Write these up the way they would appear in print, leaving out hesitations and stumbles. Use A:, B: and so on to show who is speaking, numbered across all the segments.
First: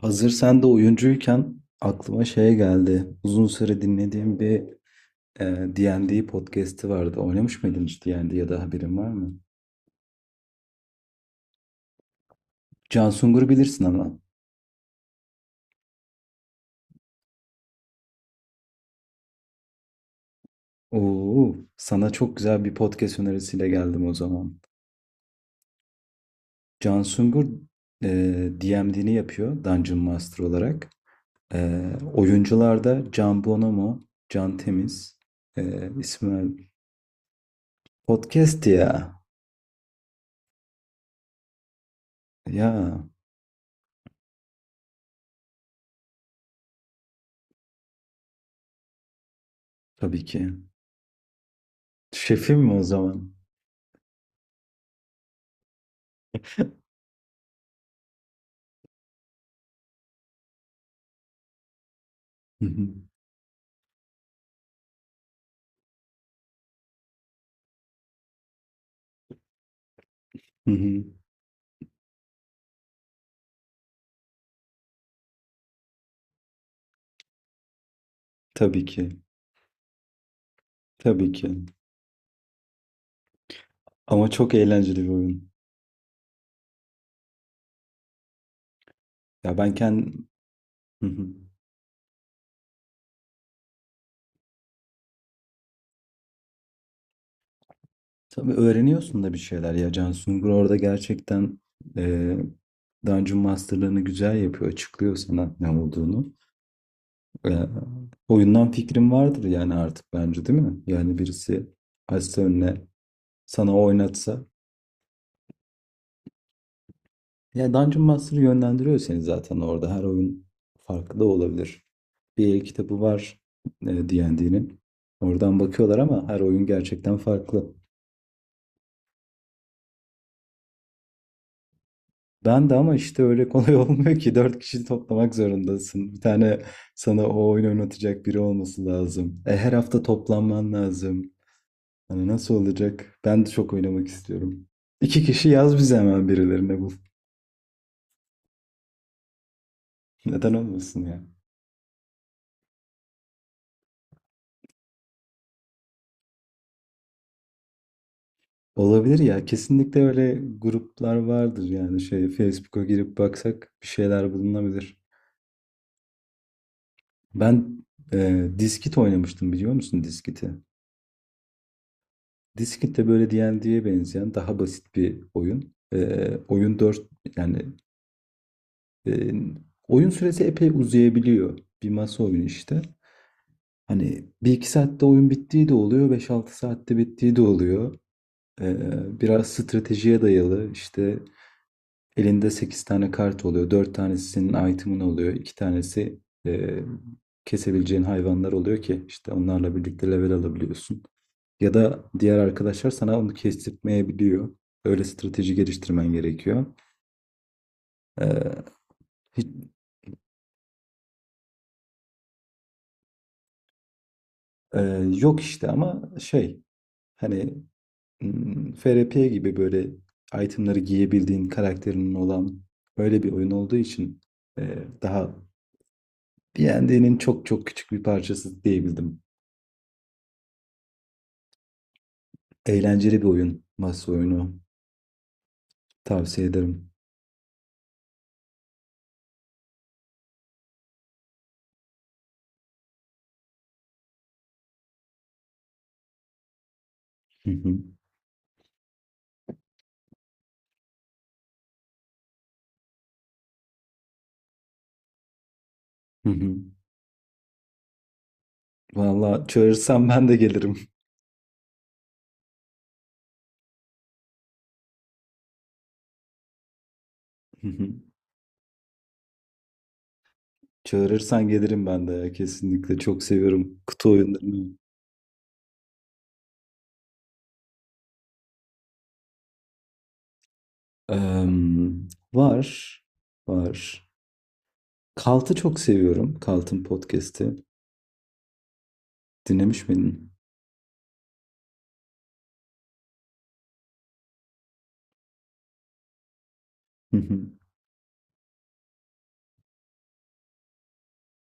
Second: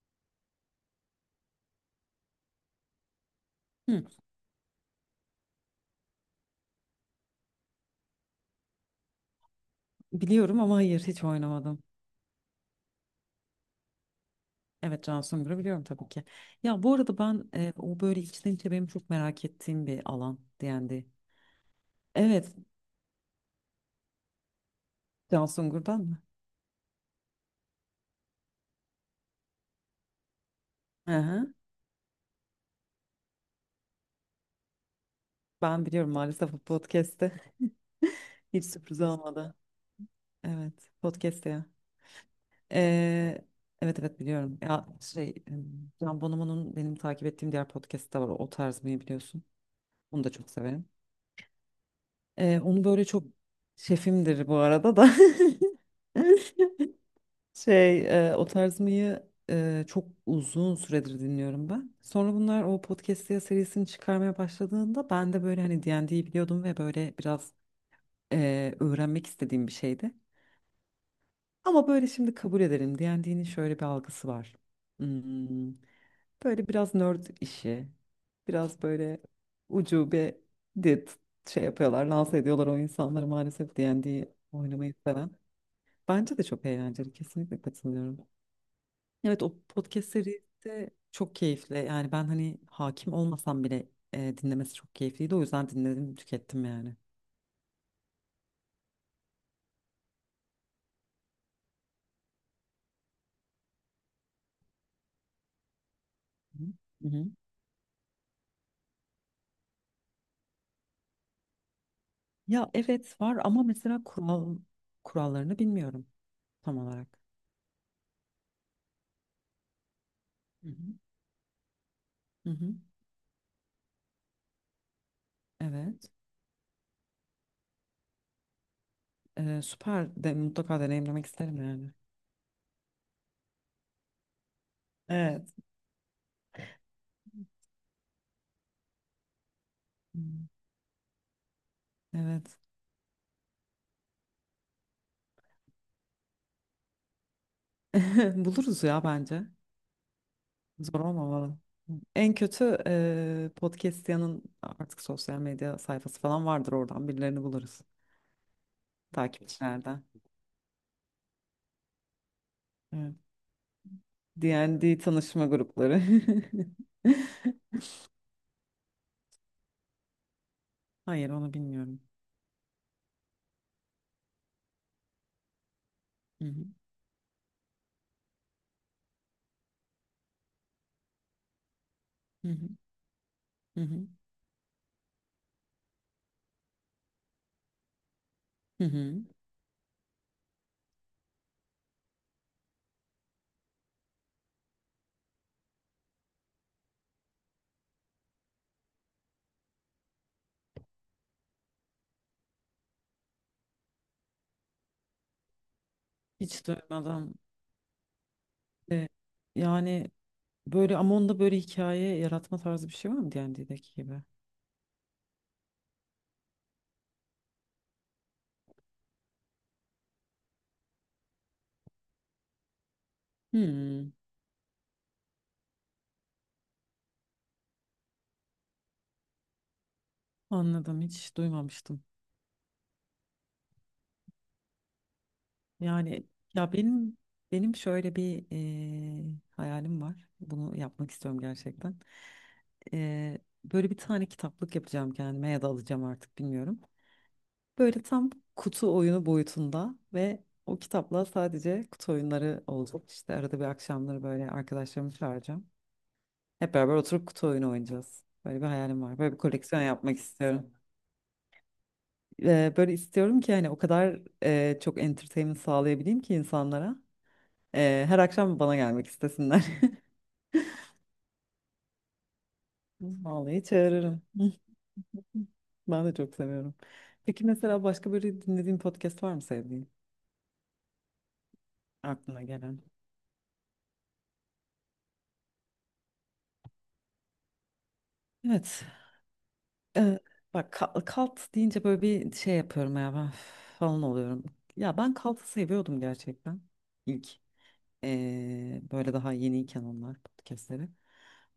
A: Hazır sen de oyuncuyken aklıma şey geldi. Uzun süre
B: Hı,
A: dinlediğim bir D&D podcast'i vardı. Oynamış mıydın hiç D&D ya da haberin var mı?
B: biliyorum ama hayır hiç oynamadım.
A: Can Sungur'u bilirsin ama.
B: Evet Can Sungur'u biliyorum tabii ki. Ya bu arada ben o böyle içten içe benim çok merak ettiğim bir alan D&D.
A: Oo, sana çok
B: Evet
A: güzel bir podcast önerisiyle geldim o zaman.
B: Can Sungur'dan mı?
A: Can Sungur e, DMD'ni yapıyor Dungeon Master olarak.
B: Hı hı.
A: Oyuncularda Can Bonomo, Can Temiz,
B: Ben biliyorum
A: İsmail.
B: maalesef bu podcast'te.
A: Podcast
B: Hiç
A: ya.
B: sürpriz olmadı. Evet podcast'te ya.
A: Ya
B: Ee, evet evet biliyorum. Ya şey Can Bonomo'nun benim takip ettiğim diğer podcast'te var. O tarz mı biliyorsun. Onu
A: tabii
B: da çok
A: ki.
B: severim.
A: Şefim
B: Ee,
A: mi o
B: onu böyle çok
A: zaman?
B: şefimdir bu arada da. Şey, o tarz mıyı çok uzun süredir dinliyorum ben. Sonra bunlar o podcast diye serisini çıkarmaya başladığında ben de böyle hani D&D'yi biliyordum ve böyle biraz öğrenmek istediğim bir şeydi.
A: Hı hı.
B: Ama böyle şimdi kabul edelim D&D'nin şöyle bir algısı var. Hmm, böyle biraz nerd işi, biraz
A: Tabii ki.
B: böyle ucube dit
A: Tabii ki.
B: şey yapıyorlar, lanse ediyorlar o insanları maalesef
A: Ama
B: D&D
A: çok
B: oynamayı
A: eğlenceli bir
B: seven.
A: oyun.
B: Bence de çok eğlenceli, kesinlikle katılıyorum. Evet o
A: Ya ben
B: podcast
A: kendim...
B: serisi de
A: Hı hı.
B: çok keyifli. Yani ben hani hakim olmasam bile dinlemesi çok keyifliydi. O yüzden dinledim, tükettim yani.
A: Tabii öğreniyorsun da bir şeyler ya. Can Sungur orada gerçekten eee Dungeon Master'larını güzel yapıyor. Açıklıyor sana ne olduğunu.
B: Hı hı.
A: Eee, Oyundan fikrim vardır yani artık bence, değil mi? Yani birisi açsa
B: Ya
A: önüne,
B: evet var ama
A: sana
B: mesela
A: oynatsa.
B: kurallarını bilmiyorum tam olarak.
A: Ya, Dungeon Master'ı yönlendiriyor seni zaten orada. Her oyun
B: Hı hı.
A: farklı da olabilir.
B: Hı
A: Bir el
B: hı.
A: kitabı var D&D'nin. Oradan bakıyorlar
B: Evet.
A: ama her oyun gerçekten farklı.
B: Süper de mutlaka deneyimlemek isterim yani.
A: Ben de ama işte öyle kolay olmuyor ki. Dört kişi toplamak
B: Evet.
A: zorundasın. Bir tane sana o oyunu oynatacak biri olması lazım. E, her hafta
B: Hı.
A: toplanman lazım. Hani nasıl
B: Evet.
A: olacak? Ben de çok oynamak istiyorum. İki kişi yaz bize, hemen birilerine bul.
B: Buluruz ya bence.
A: Neden
B: Zor
A: olmasın ya?
B: olmamalı. En kötü podcastiyanın artık sosyal medya sayfası falan vardır oradan birilerini buluruz.
A: Olabilir ya.
B: Takipçilerden.
A: Kesinlikle öyle gruplar vardır, yani şey, Facebook'a
B: Evet.
A: girip baksak bir şeyler bulunabilir.
B: D&D tanışma grupları.
A: Ben Diskit oynamıştım, biliyor musun Diskit'i?
B: Hayır onu bilmiyorum.
A: Diskit de böyle D&D'ye benzeyen daha basit bir oyun. E,
B: Hı hı,
A: oyun 4 Yani e, oyun süresi epey uzayabiliyor. Bir masa oyunu
B: hı hı,
A: işte.
B: hı hı,
A: Hani bir iki saatte oyun bittiği de oluyor, beş altı saatte bittiği de oluyor. E,
B: hı hı.
A: biraz stratejiye dayalı işte. Elinde 8 tane kart oluyor. Dört tanesi senin item'ın oluyor. İki tanesi e, kesebileceğin hayvanlar oluyor ki işte onlarla birlikte level alabiliyorsun. Ya da diğer arkadaşlar sana onu kestirtmeyebiliyor. Öyle strateji geliştirmen gerekiyor.
B: Hiç duymadan.
A: E,
B: e,
A: hiç-
B: yani böyle ama onda böyle hikaye yaratma tarzı bir şey var mı D&D'deki gibi?
A: e, Yok işte, ama şey, hani FRP gibi, böyle itemları giyebildiğin karakterinin olan böyle bir oyun olduğu
B: Hmm,
A: için daha D&D'nin çok çok küçük bir parçası diyebildim.
B: anladım hiç duymamıştım.
A: Eğlenceli bir oyun. Masa oyunu.
B: Yani
A: Tavsiye
B: ya
A: ederim.
B: benim şöyle bir hayalim var. Bunu yapmak istiyorum gerçekten. E, böyle bir tane kitaplık yapacağım kendime ya da alacağım artık bilmiyorum.
A: Hı hı.
B: Böyle tam kutu oyunu boyutunda ve o kitapla sadece kutu oyunları olacak. İşte arada bir akşamları böyle arkadaşlarımı çağıracağım.
A: Hı hı.
B: Hep beraber oturup kutu oyunu oynayacağız. Böyle bir hayalim var. Böyle bir
A: Valla
B: koleksiyon
A: çağırırsan
B: yapmak
A: ben de
B: istiyorum.
A: gelirim.
B: Böyle istiyorum ki hani o kadar çok entertainment sağlayabileyim ki insanlara.
A: Hı hı.
B: Her akşam bana gelmek istesinler.
A: Çağırırsan gelirim ben de ya. Kesinlikle çok
B: Vallahi
A: seviyorum kutu
B: çağırırım.
A: oyunlarını.
B: Ben de çok seviyorum. Peki mesela başka böyle dinlediğin podcast var mı sevdiğin?
A: Em,
B: Aklına
A: Var.
B: gelen.
A: Var. Kalt'ı çok seviyorum. Kalt'ın podcast'i.
B: Evet.
A: Dinlemiş
B: Ee,
A: miydin?
B: bak kalt deyince böyle bir şey yapıyorum ya ben falan oluyorum. Ya ben kaltı seviyordum gerçekten.
A: Hı
B: İlk
A: hı.
B: böyle daha yeniyken onlar podcastleri.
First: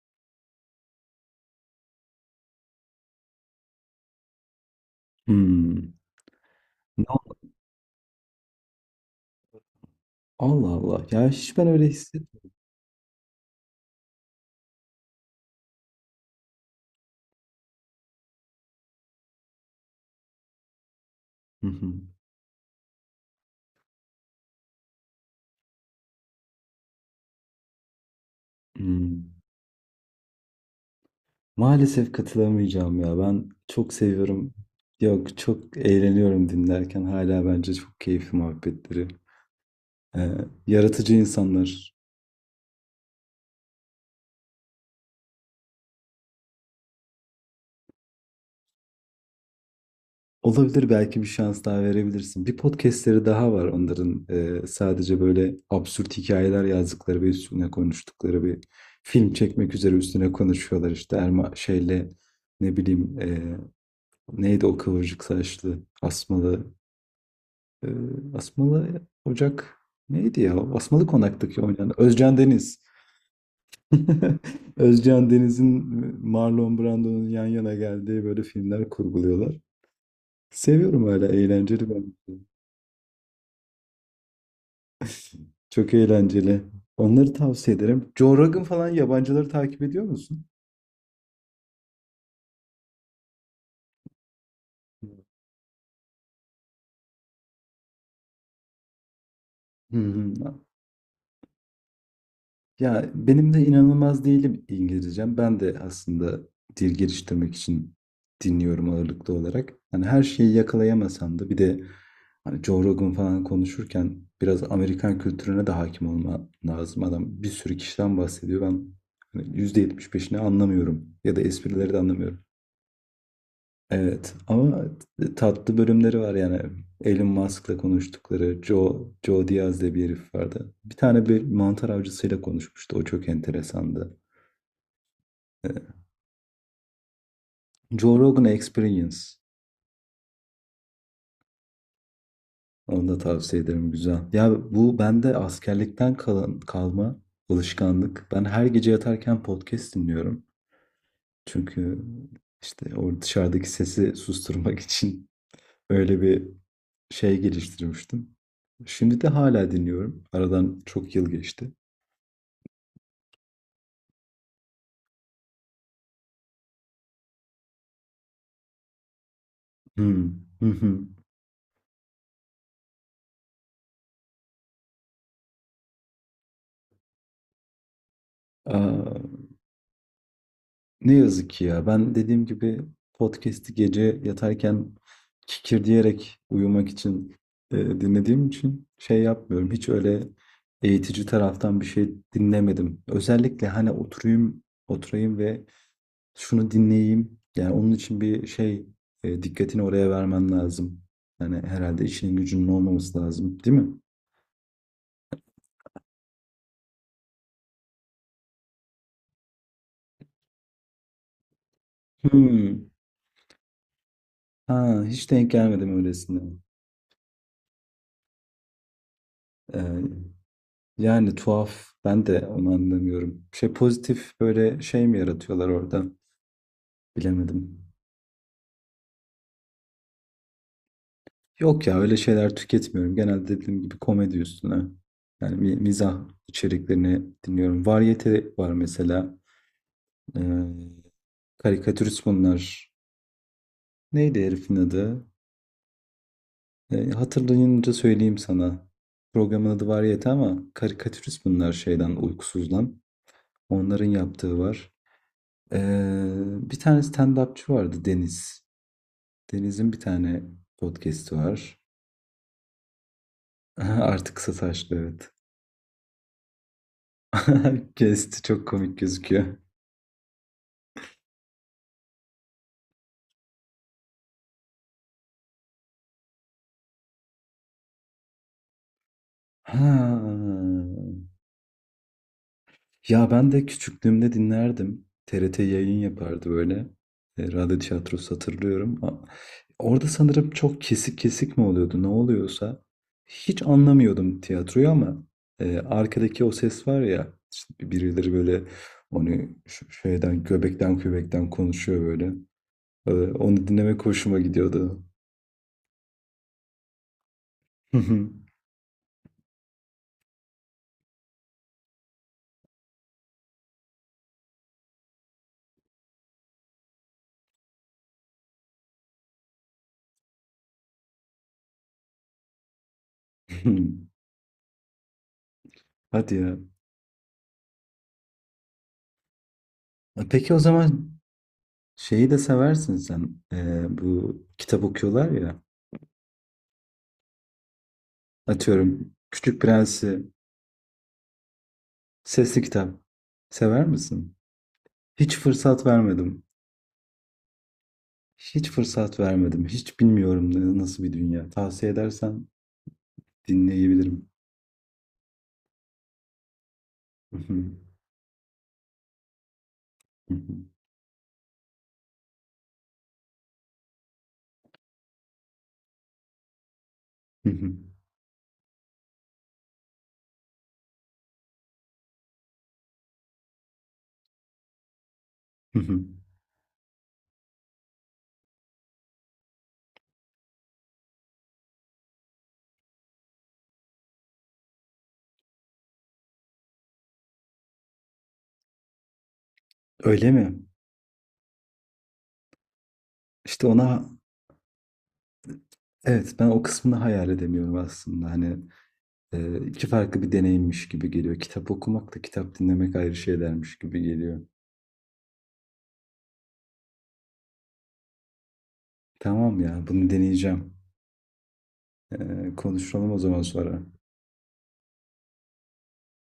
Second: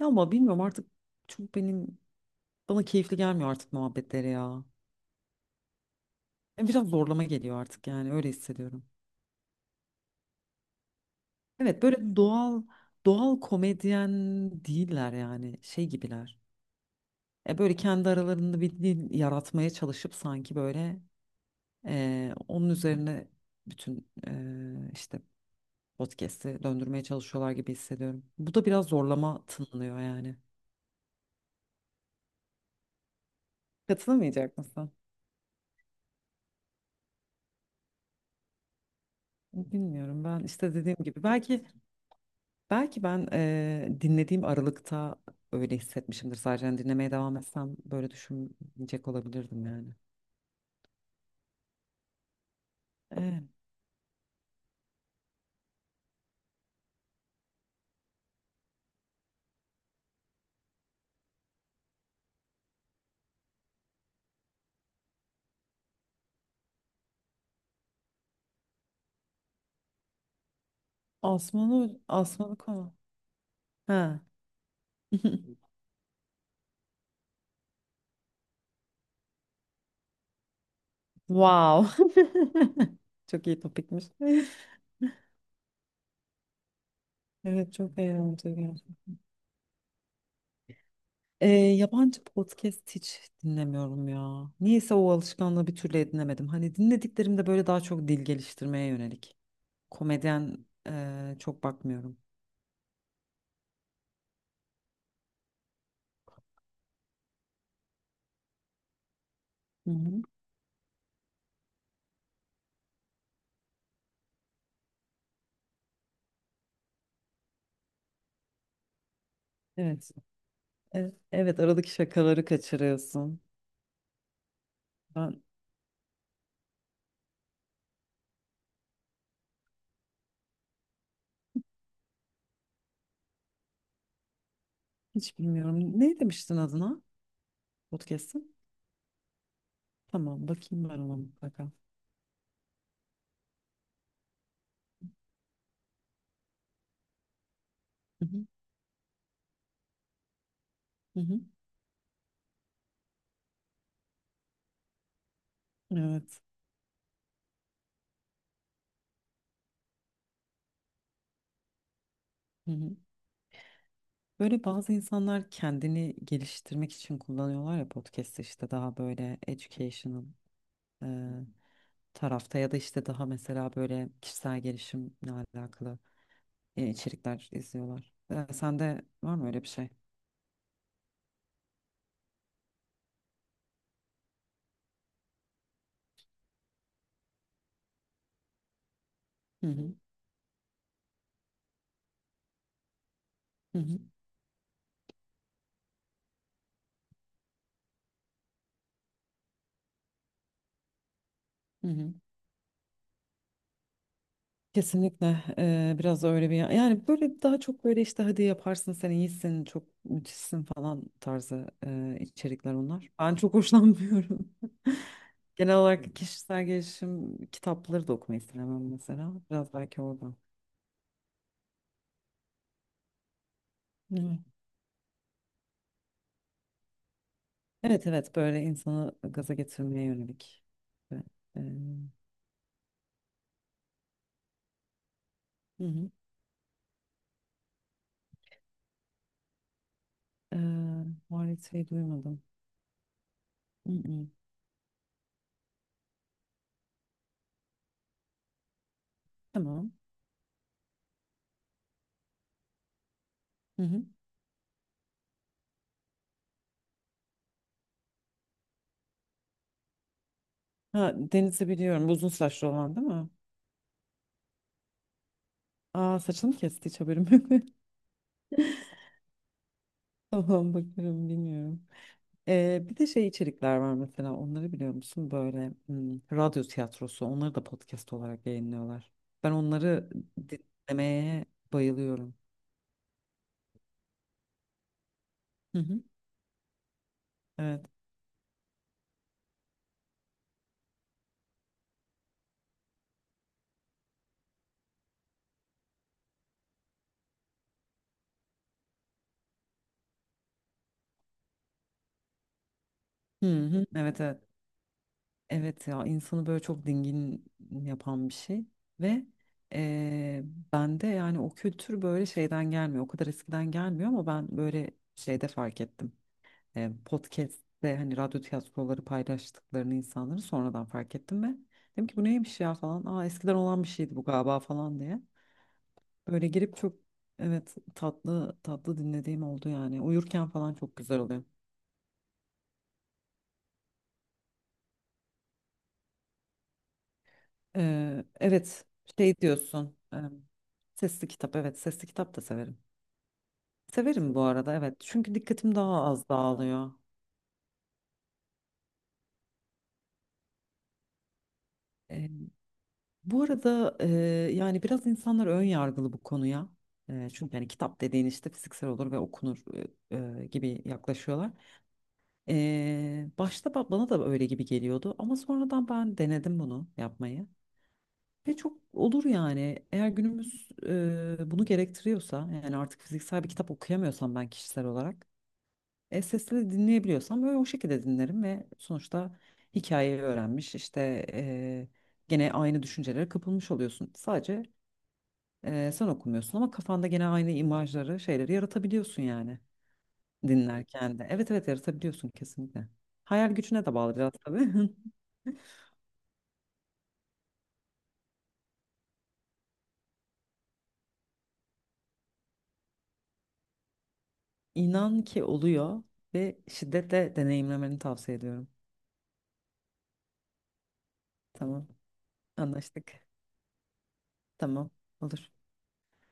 B: Ya ama bilmiyorum artık çok benim bana keyifli gelmiyor artık muhabbetleri ya.
A: Hmm.
B: Yani biraz
A: Ne-
B: zorlama geliyor artık yani öyle hissediyorum.
A: Allah Allah. Ya hiç ben
B: Evet
A: öyle
B: böyle
A: hissetmiyorum.
B: doğal doğal komedyen değiller yani şey gibiler. Böyle kendi aralarında bir dil yaratmaya çalışıp sanki böyle
A: Hı hı.
B: Onun üzerine bütün işte podcast'i döndürmeye çalışıyorlar gibi hissediyorum. Bu da biraz
A: Hmm.
B: zorlama tınlıyor yani.
A: Maalesef katılamayacağım ya. Ben çok seviyorum.
B: Katılamayacak mısın?
A: Yok, çok eğleniyorum dinlerken. Hala bence çok keyifli muhabbetleri.
B: Bilmiyorum
A: Ee,
B: ben işte dediğim
A: Yaratıcı
B: gibi belki
A: insanlar.
B: ben dinlediğim aralıkta öyle hissetmişimdir sadece. Yani dinlemeye devam etsem böyle düşünecek olabilirdim yani.
A: Olabilir, belki bir şans daha verebilirsin. Bir podcastleri
B: Evet.
A: daha var onların. Sadece böyle absürt hikayeler yazdıkları ve üstüne konuştukları bir film çekmek üzere üstüne konuşuyorlar işte. Erma şeyle, ne bileyim, neydi o kıvırcık saçlı asmalı... Ee, Asmalı Ocak, neydi ya? Asmalı Konak'taki oynayan
B: Asmanı
A: Özcan
B: Asmanı
A: Deniz.
B: konu. Ha.
A: Özcan Deniz'in Marlon Brando'nun yan yana geldiği böyle filmler kurguluyorlar. Seviyorum, öyle
B: Wow.
A: eğlenceli bence.
B: Çok iyi topikmiş.
A: Çok eğlenceli. Onları
B: Evet
A: tavsiye
B: çok
A: ederim. Joe Rogan
B: eğlenceli.
A: falan, yabancıları takip ediyor musun?
B: Yabancı podcast hiç dinlemiyorum ya. Niyeyse o alışkanlığı bir türlü edinemedim. Hani dinlediklerim de böyle daha çok dil geliştirmeye yönelik.
A: Hı hı.
B: Komedyen çok bakmıyorum.
A: Ya benim de inanılmaz değilim İngilizcem. Ben de aslında dil geliştirmek için dinliyorum ağırlıklı olarak.
B: Hı
A: Hani
B: hı.
A: her şeyi yakalayamasam da, bir de hani Joe Rogan falan konuşurken biraz Amerikan kültürüne de hakim olma lazım. Adam bir sürü kişiden bahsediyor. Ben hani yüzde
B: Evet.
A: yetmiş beşini anlamıyorum
B: Evet,
A: ya da
B: evet aradaki
A: esprileri de anlamıyorum.
B: şakaları kaçırıyorsun.
A: Evet ama
B: Ben
A: tatlı bölümleri var yani. Elon Musk'la konuştukları, Joe Diaz diye bir herif vardı. Bir tane bir mantar avcısıyla konuşmuştu. O çok enteresandı.
B: hiç bilmiyorum. Ne demiştin adına
A: Joe Rogan
B: podcast'ın?
A: Experience.
B: Tamam bakayım ben ona mutlaka.
A: Onu da tavsiye ederim. Güzel. Ya bu bende askerlikten kalma
B: Hı
A: alışkanlık. Ben
B: hı,
A: her gece yatarken podcast dinliyorum.
B: hı hı.
A: Çünkü işte o dışarıdaki sesi susturmak için öyle
B: Evet.
A: bir şey geliştirmiştim. Şimdi de hala dinliyorum. Aradan çok yıl geçti.
B: Hı hı. Böyle bazı insanlar kendini geliştirmek için kullanıyorlar ya podcast'ı işte daha böyle educational.
A: Hmm. Hı hı.
B: e, tarafta ya da işte daha mesela böyle kişisel gelişimle alakalı içerikler izliyorlar. Sende
A: Aa,
B: var mı öyle bir şey?
A: Ne yazık ki ya. Ben dediğim gibi podcast'i gece yatarken kikir diyerek uyumak için dinlediğim için şey
B: Hı
A: yapmıyorum. Hiç
B: hı.
A: öyle eğitici taraftan bir şey dinlemedim. Özellikle
B: Hı
A: hani,
B: hı.
A: oturayım, oturayım ve şunu dinleyeyim. Yani onun için bir şey, dikkatini oraya vermen lazım. Yani
B: Hı
A: herhalde
B: hı.
A: işinin gücünün olmaması lazım, değil mi?
B: Kesinlikle biraz da öyle bir yani böyle daha çok böyle işte hadi yaparsın sen iyisin çok müthişsin falan tarzı içerikler
A: Hmm.
B: onlar. Ben çok hoşlanmıyorum.
A: Ha, hiç denk
B: Genel
A: gelmedim
B: olarak
A: öylesine.
B: kişisel gelişim kitapları da okumayı sevmem mesela. Biraz belki
A: Ee,
B: oradan.
A: Yani tuhaf. Ben de onu anlamıyorum. Şey, pozitif
B: Evet.
A: böyle şey mi yaratıyorlar orada? Bilemedim.
B: Evet evet böyle insanı gaza getirmeye yönelik. Ve, e,
A: Yok ya, öyle şeyler tüketmiyorum. Genelde dediğim gibi komedi üstüne. Yani
B: hı hı.
A: mizah içeriklerini dinliyorum. Varyete var mesela.
B: E,
A: Ee,
B: Muhalefeti
A: Karikatürist
B: duymadım.
A: bunlar.
B: Hı hı.
A: Neydi herifin adı? E, hatırlayınca söyleyeyim sana. Programın adı
B: Tamam.
A: Variyete, ama karikatürist bunlar şeyden, uykusuzdan.
B: Hı
A: Onların
B: hı.
A: yaptığı var. E, bir tane stand-upçı vardı, Deniz. Deniz'in bir tane
B: Ha,
A: podcast'i
B: Deniz'i
A: var.
B: biliyorum. Uzun saçlı olan değil mi?
A: Artık kısa saçlı, evet.
B: Aa, saçını kesti hiç haberim yok.
A: Kesti, çok komik gözüküyor.
B: Tamam bakarım bilmiyorum. Bir de şey içerikler var mesela onları biliyor musun? Böyle radyo tiyatrosu onları da podcast olarak yayınlıyorlar. Ben
A: Ha.
B: onları dinlemeye bayılıyorum.
A: Ya ben de küçüklüğümde dinlerdim. TRT
B: Hı
A: yayın
B: hı.
A: yapardı böyle. Radyo
B: Evet.
A: tiyatrosu hatırlıyorum. Orada sanırım çok kesik kesik mi oluyordu, ne oluyorsa. Hiç anlamıyordum tiyatroyu ama arkadaki o ses var ya, işte birileri böyle onu şeyden, göbekten göbekten konuşuyor böyle. E,
B: Hı
A: onu
B: hı.
A: dinlemek
B: Evet
A: hoşuma
B: evet.
A: gidiyordu.
B: Evet ya insanı böyle çok dingin yapan bir şey ve eee bende yani o kültür böyle şeyden gelmiyor o kadar eskiden gelmiyor ama ben böyle şeyde fark ettim. Podcast'te hani radyo tiyatroları paylaştıklarını insanları sonradan fark ettim ve dedim ki bu neymiş ya falan aa eskiden olan bir şeydi bu galiba falan diye
A: Hadi
B: böyle
A: ya.
B: girip çok evet tatlı tatlı dinlediğim oldu yani uyurken
A: Peki o
B: falan çok
A: zaman,
B: güzel oluyor.
A: şeyi de seversin sen. Bu kitap okuyorlar ya.
B: Evet
A: Atıyorum
B: şey
A: Küçük
B: diyorsun
A: Prens'i,
B: sesli kitap evet sesli kitap da
A: sesli
B: severim.
A: kitap sever misin?
B: Severim bu arada evet çünkü
A: Hiç
B: dikkatim
A: fırsat
B: daha az
A: vermedim.
B: dağılıyor.
A: Hiç fırsat vermedim. Hiç bilmiyorum nasıl bir dünya. Tavsiye
B: Ee,
A: edersen
B: bu arada
A: dinleyebilirim.
B: yani biraz insanlar ön yargılı bu konuya. Çünkü yani kitap dediğin işte fiziksel olur ve okunur e, gibi yaklaşıyorlar. Başta bana da öyle gibi geliyordu ama sonradan ben denedim bunu yapmayı. Ve çok olur yani. Eğer günümüz bunu gerektiriyorsa yani artık fiziksel bir kitap okuyamıyorsam ben kişisel olarak sesli dinleyebiliyorsam böyle o şekilde dinlerim ve sonuçta hikayeyi öğrenmiş işte gene aynı düşüncelere kapılmış oluyorsun. Sadece sen okumuyorsun ama kafanda gene aynı imajları şeyleri yaratabiliyorsun yani
A: Öyle mi?
B: dinlerken de. Evet evet yaratabiliyorsun kesinlikle. Hayal
A: İşte
B: gücüne de
A: ona
B: bağlı biraz tabii.
A: evet, ben o kısmını hayal edemiyorum aslında. Hani iki farklı bir deneyimmiş gibi geliyor. Kitap okumak da kitap dinlemek ayrı şeylermiş gibi geliyor.
B: İnan ki oluyor ve şiddetle deneyimlemeni tavsiye ediyorum.
A: Tamam ya, bunu deneyeceğim.
B: Tamam.
A: E, konuşalım o
B: Anlaştık.
A: zaman sonra.
B: Tamam. Olur.